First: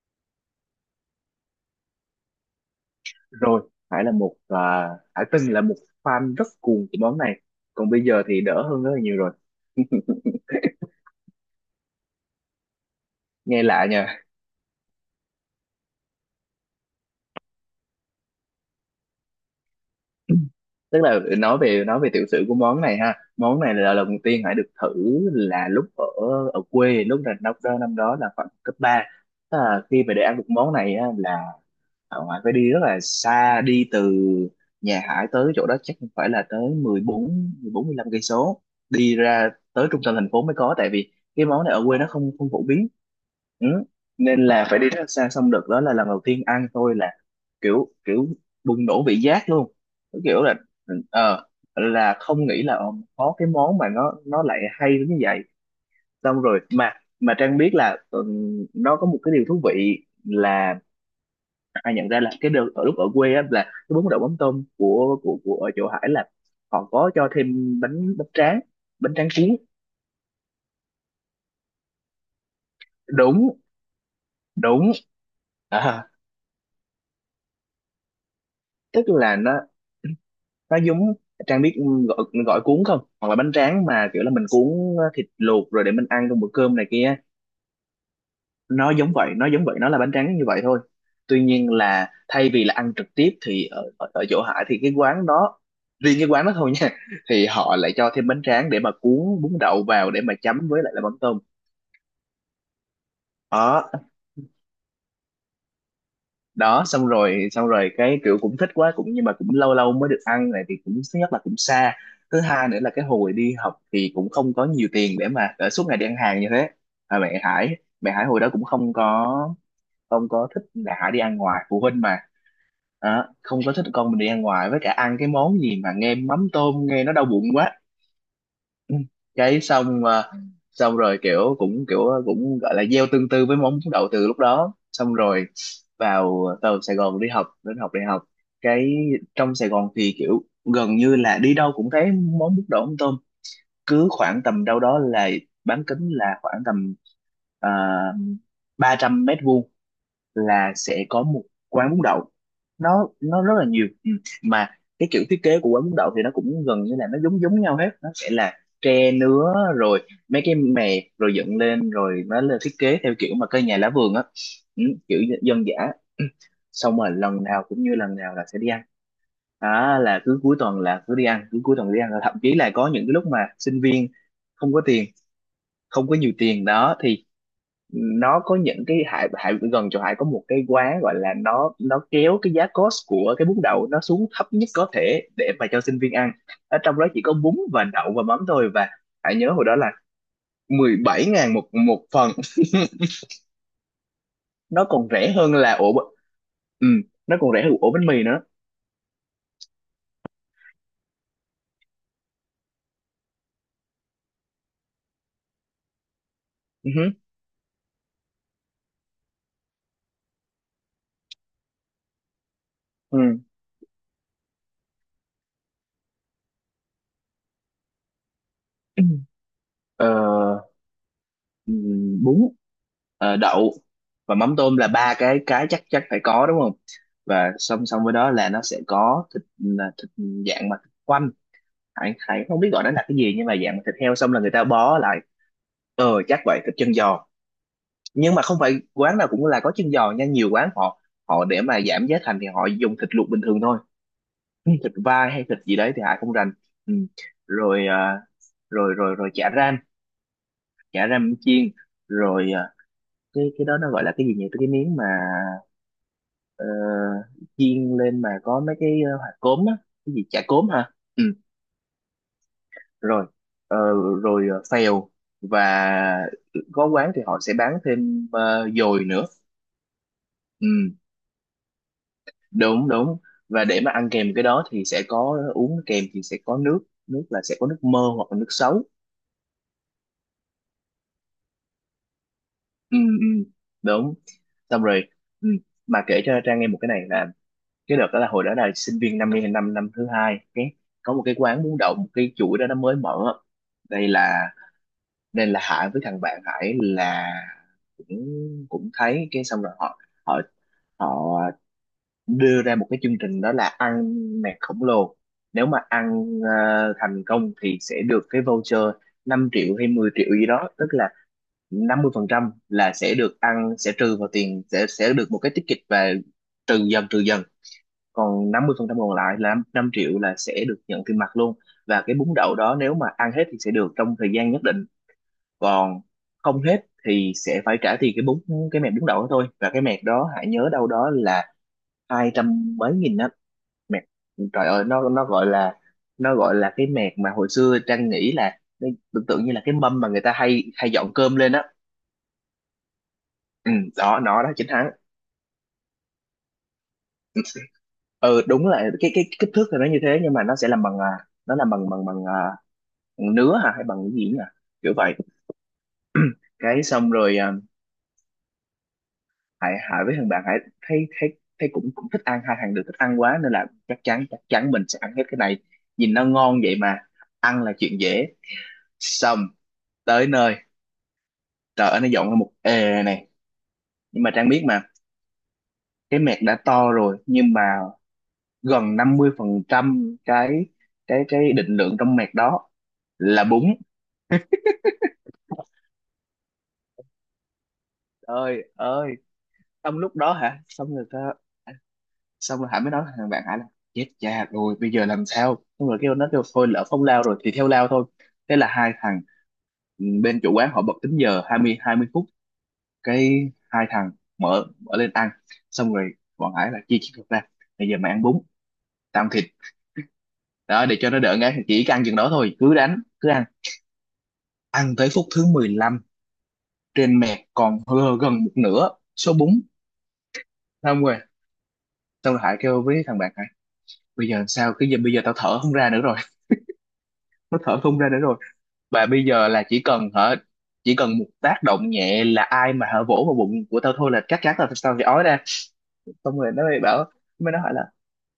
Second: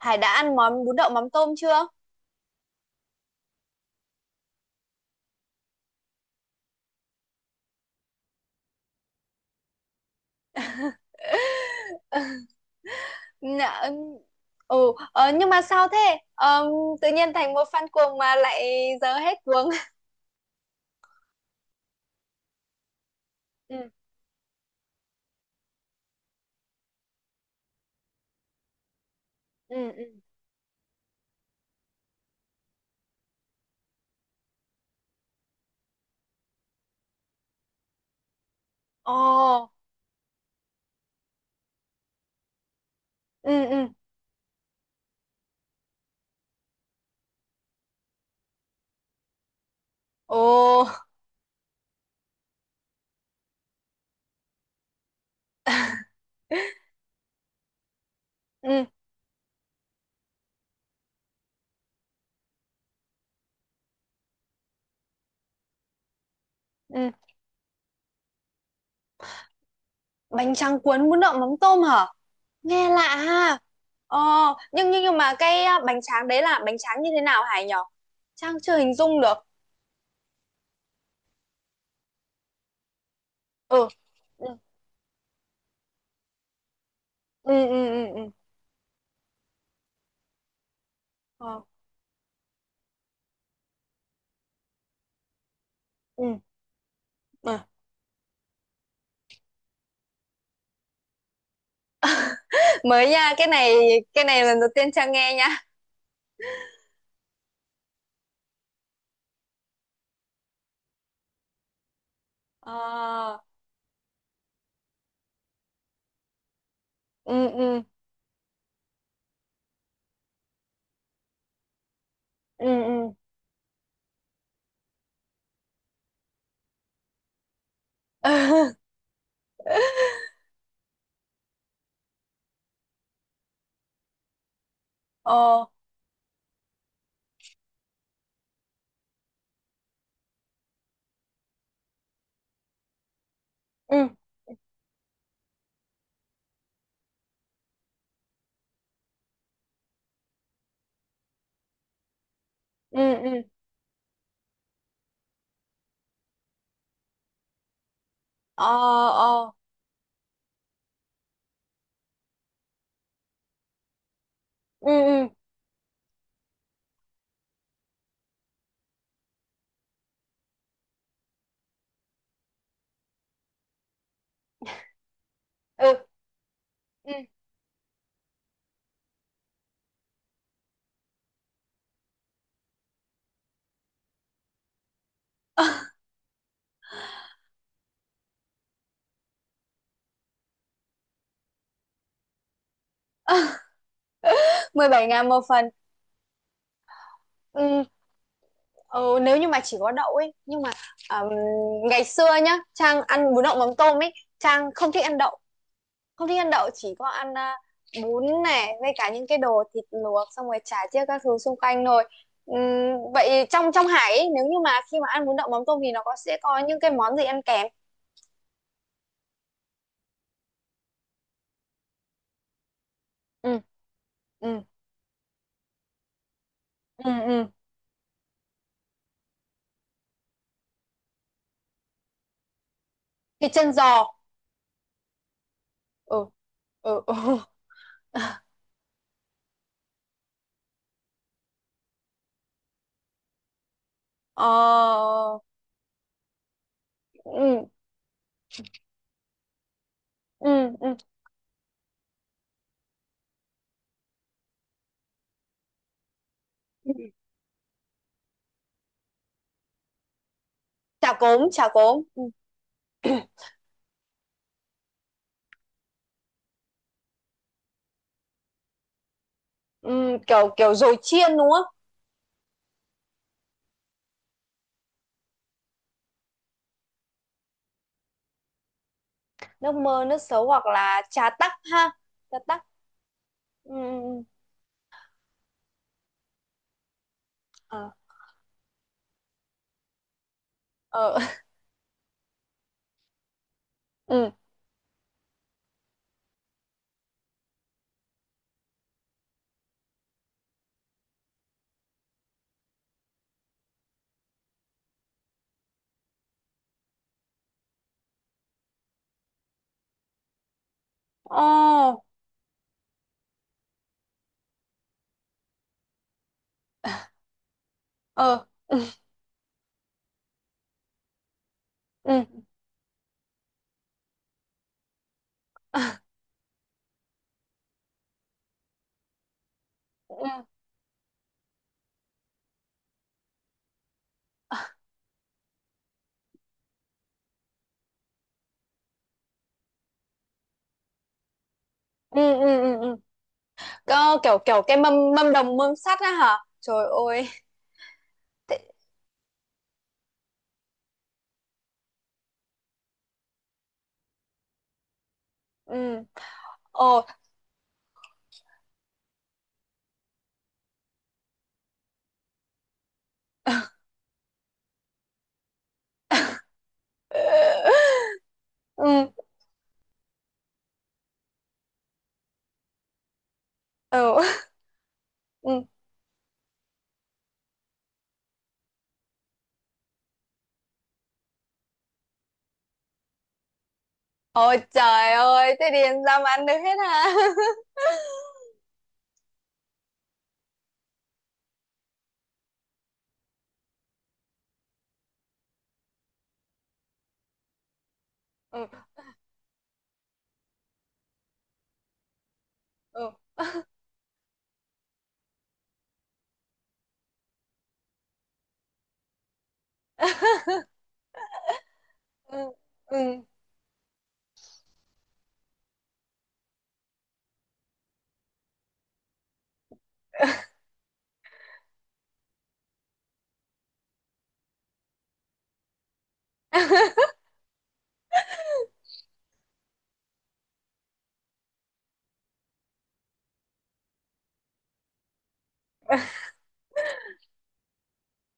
Hải đã ăn món bún đậu mắm tôm chưa? Rồi Hải từng là một fan rất cuồng của món này, còn bây giờ thì đỡ hơn rất là nhiều rồi. Nghe Dạ, lạ nha. ừ, nhưng mà sao thế? Ờ, tự nhiên thành một fan cuồng mà lại giờ hết cuồng. Tức là nói về tiểu sử của món này ha, món này Ừ, là lần đầu tiên Hải được thử là lúc ở ở quê, lúc là năm đó là khoảng cấp ba. Tức là ừ, ừ. khi mà để ăn được món này á, là ở ngoài phải đi rất là xa, đi từ nhà Hải tới chỗ đó chắc cũng phải là tới mười mười bốn mười bốn 14 lăm cây số, Ồ, đi ra tới trung tâm thành phố mới có, tại vì cái món này ở quê nó không không phổ biến. ừ, Ừ. ừ. Nên là phải đi rất là xa, xong đợt đó là lần đầu tiên ăn tôi là kiểu kiểu bùng nổ vị giác luôn. Cái Ồ, kiểu là ờ không nghĩ là có cái món mà nó lại hay đến như vậy, xong rồi mà Trang biết là ừ, ừ, nó có một cái điều thú vị là ai nhận ra là cái đợt ở lúc ở quê á, là cái bún đậu mắm tôm của ở chỗ Hải là họ ừ. có cho thêm bánh bánh tráng, bánh tráng cuốn. Bánh tráng cuốn bún đậu mắm tôm hả? Nghe lạ ha. Đúng, Ồ, nhưng, đúng, nhưng, nhưng mà cái bánh à, tráng đấy là bánh tráng như thế nào Hải nhỉ? Trang chưa hình tức dung là được. Nó giống, Trang biết, gọi gọi cuốn không, hoặc là bánh tráng Ừ, mà kiểu là mình ừ, cuốn ờ, thịt luộc rồi để mình ăn trong bữa cơm này kia, ừ, ừ, ừ, ừ. nó giống vậy nó là bánh tráng như vậy thôi. Tuy Ờ, nhiên là thay vì là ăn trực tiếp thì ở chỗ Hải thì cái quán đó, riêng cái ừ, quán đó thôi nha, thì ờ. họ lại cho thêm bánh tráng để mà cuốn bún đậu vào để mà chấm với lại là mắm tôm. Mới nha, cái này Đó, cái này lần đầu tiên Trang nghe nha. đó, xong rồi, cái kiểu cũng thích quá cũng, nhưng mà cũng lâu lâu mới được ăn này, thì cũng thứ nhất là cũng xa, thứ hai nữa là cái hồi Ờ, đi học thì cũng không có nhiều tiền để mà để suốt ngày đi ăn hàng như thế. À, mẹ ừ, Hải ừ, mẹ Hải hồi đó cũng không có thích mẹ Hải đi ăn ngoài, phụ huynh mà. ừ, Đó, không có thích con mình đi ăn ngoài, với cả ăn cái món gì mà nghe mắm tôm nghe nó đau bụng quá. ừ, Ừ. Cái xong mà, xong rồi kiểu cũng gọi là gieo tương tư với món đậu từ lúc đó. Xong rồi ờ, vào vào Sài Gòn đi học, đến học đại học, cái trong Sài Gòn thì kiểu gần như là đi đâu cũng thấy món bún đậu mắm tôm, cứ ừ, khoảng tầm đâu đó là bán kính là khoảng tầm uh, 300 mét vuông là sẽ có một quán bún đậu. ừ, nó ừ, nó rất là nhiều. Ừ. Mà cái kiểu thiết kế của quán bún đậu thì nó cũng gần như là nó giống giống nhau hết. Nó sẽ là ờ, tre ờ, nứa rồi mấy cái mè rồi dựng lên, rồi nó lên thiết kế theo kiểu mà cây nhà lá vườn á, ừ, ừ, kiểu dân dã. Ừ. Xong rồi lần nào cũng như lần nào là sẽ đi ăn. Đó là cứ cuối tuần là cứ đi ăn, cứ cuối tuần đi ăn, thậm chí là có những cái lúc mà sinh viên không có tiền, ừ, ừ, không có nhiều tiền đó ừ, thì nó có những cái, Hải Hải gần chỗ Hải có một cái quán gọi là, nó kéo cái giá cost của cái bún đậu nó xuống thấp nhất có thể để mà cho sinh viên ăn, ở trong đó chỉ có bún và đậu và mắm thôi. Và Hải nhớ hồi đó là 17.000 một một phần, nó mười bảy còn ngàn rẻ một hơn phần, là ổ b-, ừ, nó còn rẻ hơn ừ, ổ bánh mì nữa. ừ, nếu như mà chỉ có đậu ấy nhưng mà ừm, ngày xưa nhá Trang ăn bún đậu mắm tôm ấy, Trang không thích ăn đậu, không thích ăn đậu, Ừ, chỉ có hứ, ăn bún này với cả những cái đồ thịt luộc xong rồi chả chiếc các thứ xung quanh thôi. Ừ. Vậy trong trong Hải ấy, nếu như mà khi mà ăn bún đậu mắm tôm thì nó có sẽ có những cái món gì ăn kèm? Ờ, bún, ờ, Ừ, đậu và mắm ừ, tôm là ba cái chắc chắc phải có đúng không. ừ, ừ, Và song song với đó là nó sẽ có thịt, là thịt dạng mà thịt quay, Thái Thái không biết gọi nó là cái gì, nhưng thịt mà chân dạng thịt giò, heo xong là người ta bó lại, ờ ừ, chắc vậy, thịt chân ừ, ừ, giò. Nhưng mà không phải quán nào cũng là có chân giò nha, nhiều quán họ, để mà giảm giá thành thì họ dùng thịt luộc bình thường thôi. Ừ, thịt ờ, vai hay thịt gì đấy thì Hải không rành. Ừ. ừ, Rồi à, rồi rồi rồi chả ram, ừ, ừ, chả ram chiên. Rồi à, cái đó nó gọi là cái gì nhỉ, cái miếng mà ờ, chiên lên mà có mấy cái ờ, hạt cốm á, cái gì, chả cốm hả. chả Ừ. cốm chả cốm, ừ. Rồi ờ, rồi ờ, phèo, và có quán thì họ sẽ bán thêm ờ, dồi nữa. Ừ, kiểu kiểu Ừ, dồi chiên đúng không? đúng đúng, và để mà ăn kèm cái đó thì sẽ có, uống kèm thì sẽ có nước, nước là sẽ có nước mơ hoặc là nước sấu. Nước mơ nước sấu hoặc là trà tắc ha, trà tắc. Ừ, ừ, Ừ, đúng. Xong rồi, ừ. Mà kể cho Trang nghe một cái này là ừ, cái đợt đó là hồi đó là sinh viên năm nay, năm năm thứ hai, cái ừ, ờ, có ờ, một cái quán bún đậu, một cái chuỗi đó nó mới mở, đây là, nên là Hải với thằng bạn Hải là cũng, cũng thấy, cái xong rồi họ họ họ đưa ra một cái chương trình, đó là ăn mẹt khổng lồ, nếu mà ăn ờ, thành công thì sẽ được cái voucher 5.000.000 hay 10.000.000 gì đó, tức là 50% là sẽ được ăn, sẽ trừ vào tiền, sẽ được một cái ticket, và trừ dần, trừ dần, còn 50% còn lại là 5.000.000 là sẽ được nhận tiền mặt luôn. Và cái ừ, bún đậu đó nếu mà ăn hết thì sẽ được, trong thời gian nhất định, ờ, còn không hết thì sẽ phải trả tiền cái bún, cái mẹt bún đậu đó thôi. Và cái mẹt đó ờ, hãy nhớ đâu đó là 200 mấy nghìn á, mẹt trời ơi, nó gọi là, nó gọi là cái mẹt mà hồi xưa Trang nghĩ là nó tưởng tượng như là cái mâm mà người ta hay hay dọn cơm lên á. ừ, ừ, ừ, ừ, ừ, ừ, ừ, ừ. Ừ, Có đó kiểu nó đó kiểu chính cái hắn. mâm mâm đồng mâm sắt á hả trời ơi! Ừ Thế- đúng là cái kích thước thì nó như thế, nhưng mà nó sẽ làm bằng à, nó làm bằng bằng bằng à, nứa hả hay bằng cái gì nhỉ, kiểu vậy. ừ, Cái ồ, xong rồi à, Hải Hải với thằng bạn Hải thấy thấy thấy cũng, cũng thích ăn, hai thằng đều thích ăn quá nên là chắc chắn mình sẽ ăn hết cái này, nhìn nó ngon vậy mà, ăn là chuyện dễ. ừ, Xong tới nơi, trời ơi nó dọn ra một ề này, ừ, nhưng mà Trang biết mà, ừ, cái mẹt đã to rồi, nhưng mà gần 50 phần trăm cái cái định lượng trong mẹt đó là bún. ôi trời ơi, thế thì sao mà ăn được hết hả? Ơi ơi, trong lúc đó hả, xong rồi ta, xong rồi Hải mới nói với thằng bạn Hải là chết cha rồi bây giờ làm sao, xong rồi kêu nó, kêu thôi lỡ không lao rồi thì theo lao thôi. Thế là Ừ, hai thằng, ừ, bên chủ quán họ bật tính giờ 20 phút, ừ. cái hai thằng mở mở lên ăn. Xong rồi bọn Hải là chia chiếc thịt ra, bây giờ mày ăn bún, tao ăn thịt, đó để cho nó đỡ ngán, chỉ ăn chừng đó Ừ, thôi, cứ đánh ừ. cứ ăn. Ăn tới phút thứ 15, trên mẹt còn hơ gần một nửa số bún. Xong rồi, xong rồi Hải kêu với thằng bạn Hải bây giờ làm sao, cái giờ bây giờ tao thở không ra nữa rồi. Nó thở không ra nữa rồi, và bây giờ là chỉ cần hả, chỉ cần một tác động nhẹ là ai mà hả vỗ vào bụng của tao thôi là cắt cắt tao tao sẽ ói ra. Xong rồi nó mới bảo, mới nó hỏi là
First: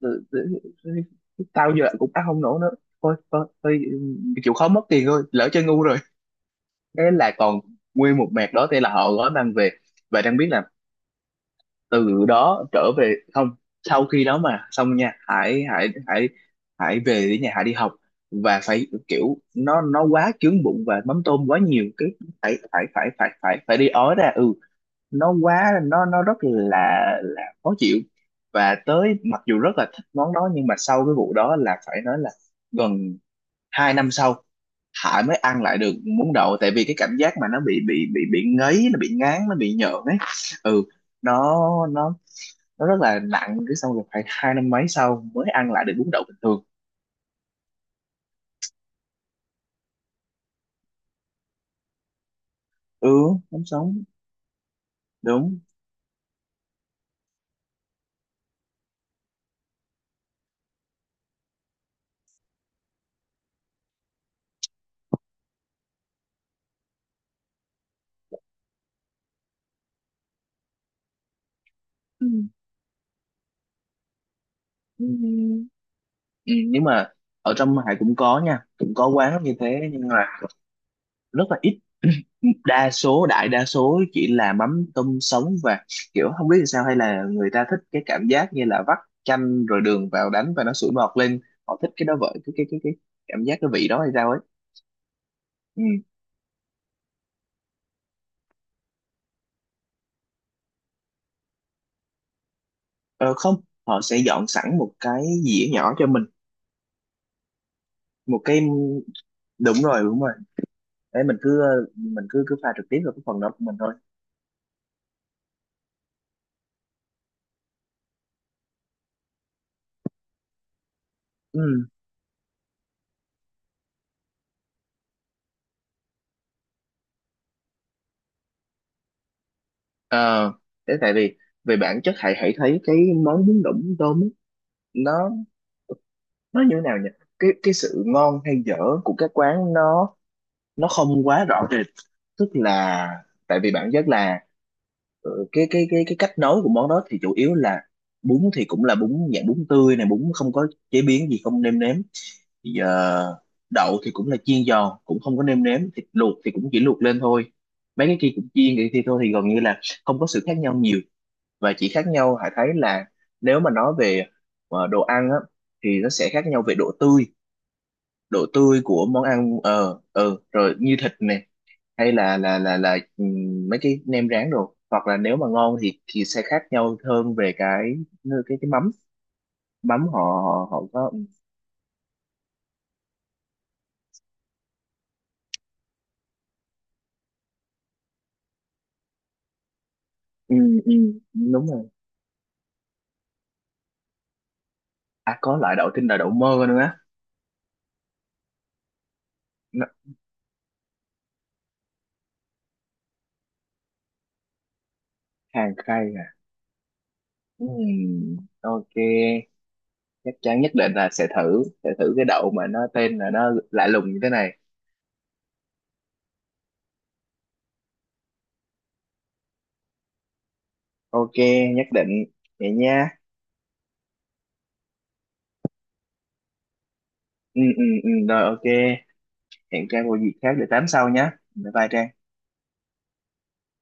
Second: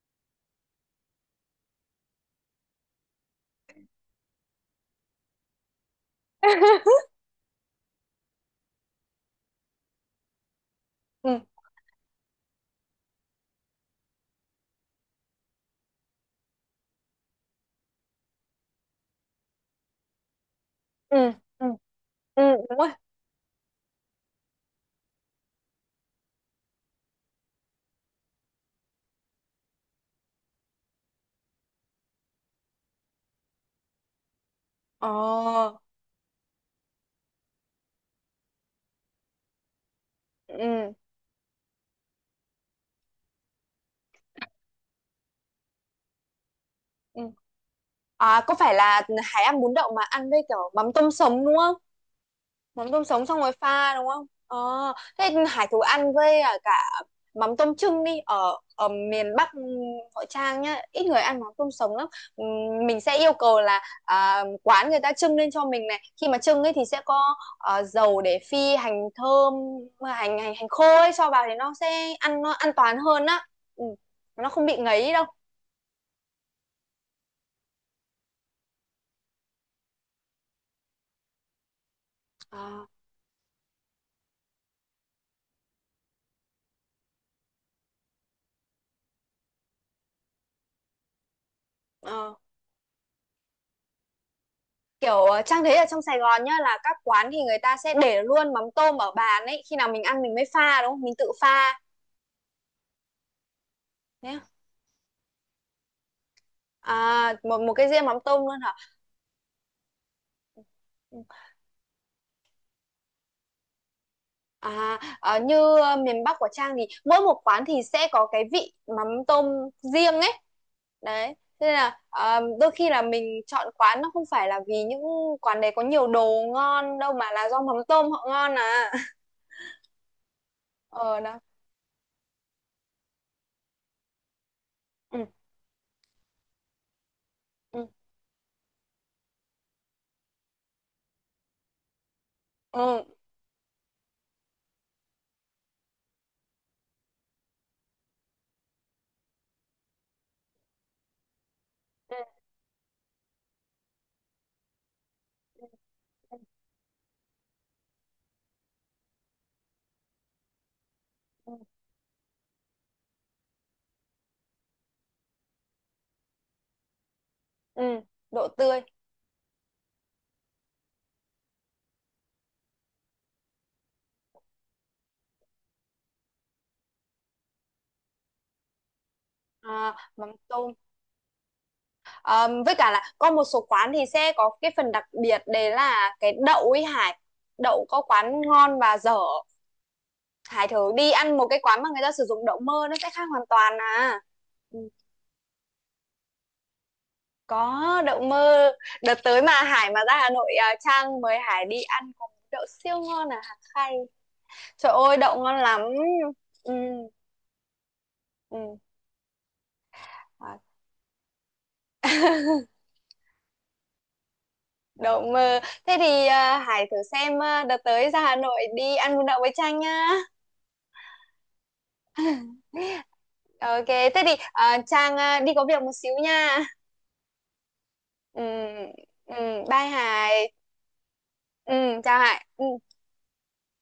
"Ừ, tao giờ cũng ăn không nổi nữa, thôi thôi, chịu khó mất tiền thôi, lỡ chơi ngu rồi." Thế là còn nguyên một mẹt đó, thế là họ gói mang về. Và đang biết là Ừ, từ đó trở về không, sau khi đó mà xong nha, hãy hãy về đến nhà hãy đi học và phải kiểu nó quá chướng bụng và ừ, mắm tôm quá ừ, nhiều, cái ừ, phải đúng phải rồi, phải phải phải phải đi ói ra. Ừ. Nó quá nó rất là khó chịu. Và tới mặc dù rất là thích món đó, nhưng mà sau cái vụ đó là phải nói là gần 2 năm sau Hải mới ăn ờ, lại được bún đậu, tại vì cái cảm giác mà nó bị ngấy, nó bị ngán, nó bị nhợn ấy. Ừ. ừ, nó nó nó rất là nặng, cái xong rồi phải 2 năm mấy sau mới ăn lại được bún đậu bình thường. ừ. À, có phải là hải ăn bún đậu mà ăn với kiểu mắm tôm sống đúng không? Mắm tôm sống xong Ừ, rồi không, pha sống đúng không? Ờ. Thế đúng. hải thú ăn với cả mắm tôm trưng đi ở ở miền Bắc. Hội Trang nhá ít người ăn mắm tôm sống lắm. Ừm, mình sẽ yêu cầu là quán người ta trưng lên cho mình này, khi mà trưng ấy thì sẽ có dầu để phi hành thơm, hành hành hành khô ấy cho vào thì nó sẽ Ừ, ăn nó an toàn hơn á. Ừ, nó không bị ngấy đâu. ừ, ừ. Nhưng mà ở trong Hải cũng có nha, cũng có quán như thế nhưng mà rất là ít. Ờ, Đa số đại đa số chỉ là mắm tôm sống, và kiểu không biết làm sao, hay là người ta thích cái cảm giác như là vắt chanh rồi đường vào đánh và nó sủi bọt lên, họ thích cái đó ờ. vậy, cái cái cảm giác cái vị đó hay sao ấy. Kiểu Trang thấy Ừ. ở trong Sài Gòn nhá là các quán thì người ta sẽ để luôn mắm tôm ở bàn ấy, khi nào mình ăn mình mới pha đúng không, mình tự pha Ờ, không, họ sẽ nhé? dọn sẵn một cái dĩa nhỏ cho mình À, một một cái riêng mắm một tôm luôn cái, hả? đúng rồi, Ừ. đấy mình cứ, mình cứ cứ pha trực tiếp vào cái phần đó của mình thôi. À, như miền Bắc của Trang thì mỗi một quán thì sẽ có cái vị mắm tôm riêng ấy. Đấy, thế nên Ừ, là đôi khi là mình chọn quán nó không phải là vì những quán đấy có nhiều đồ ngon đâu mà là do mắm tôm họ ngon à. ờ, thế tại Ờ vì đó. về bản chất hãy hãy thấy cái món bún đậu mắm tôm ấy, nó Ừ, nó như thế nào nhỉ, cái ừ, sự ngon hay dở của các quán nó không quá rõ rệt, tức ừ, là, tại vì bản chất là ừ, cái cách nấu của món đó thì chủ yếu là bún thì cũng là bún dạng bún tươi này, bún không có chế biến gì, không nêm nếm ừ, thì giờ, đậu thì cũng là chiên giòn cũng không có nêm nếm, thịt ừ, luộc thì cũng chỉ luộc lên thôi, mấy cái kia cũng chiên vậy thì thôi thì gần như là không có sự khác nhau nhiều. ừ, Và chỉ khác nhau Hải thấy là, nếu mà nói về ờ, đồ ăn á, thì nó sẽ khác nhau về độ tươi, ừ. độ Độ tươi. tươi của món ăn, ờ ờ, rồi như thịt nè, hay là là mấy cái nem rán đồ, hoặc là nếu mà ngon thì sẽ khác nhau hơn về cái cái mắm, À, mắm họ mắm họ, tôm. họ có. Ờ, với cả là có một số quán thì sẽ có cái phần đặc biệt đấy là cái đậu ấy Hải. Đậu có quán ngon và dở. Ừ, Hải thử ừ, đi ăn một cái đúng quán rồi. mà người ta sử dụng đậu mơ nó sẽ khác hoàn toàn à. Ừ. À có loại đậu tinh là đậu mơ nữa á. Có đậu mơ. Đợt tới mà Nó Hải mà ra Hà Nội à, Trang mời Hải đi ăn có món đậu siêu ngon à Hà Khay. Trời ơi đậu ngon hàng lắm. cay à. Ừ, ừ. Ok, chắc À, chắn nhất định là sẽ thử cái đậu mà nó tên là nó lạ lùng như thế này. đậu mơ. Thế thì à, Hải thử xem à, đợt tới ra Hà Nội đi ăn bún đậu với Trang nha. Ok, nhất định. Vậy nha. Ok, thế thì à, Trang à, đi có việc một xíu nha. Ừ, ừ, ừ, Ừ, rồi ok. ừ, bye Hẹn Trang vào dịp khác Hải. để tám sau nhé. Bye Ừ, bye Trang. chào Hải. Ừ.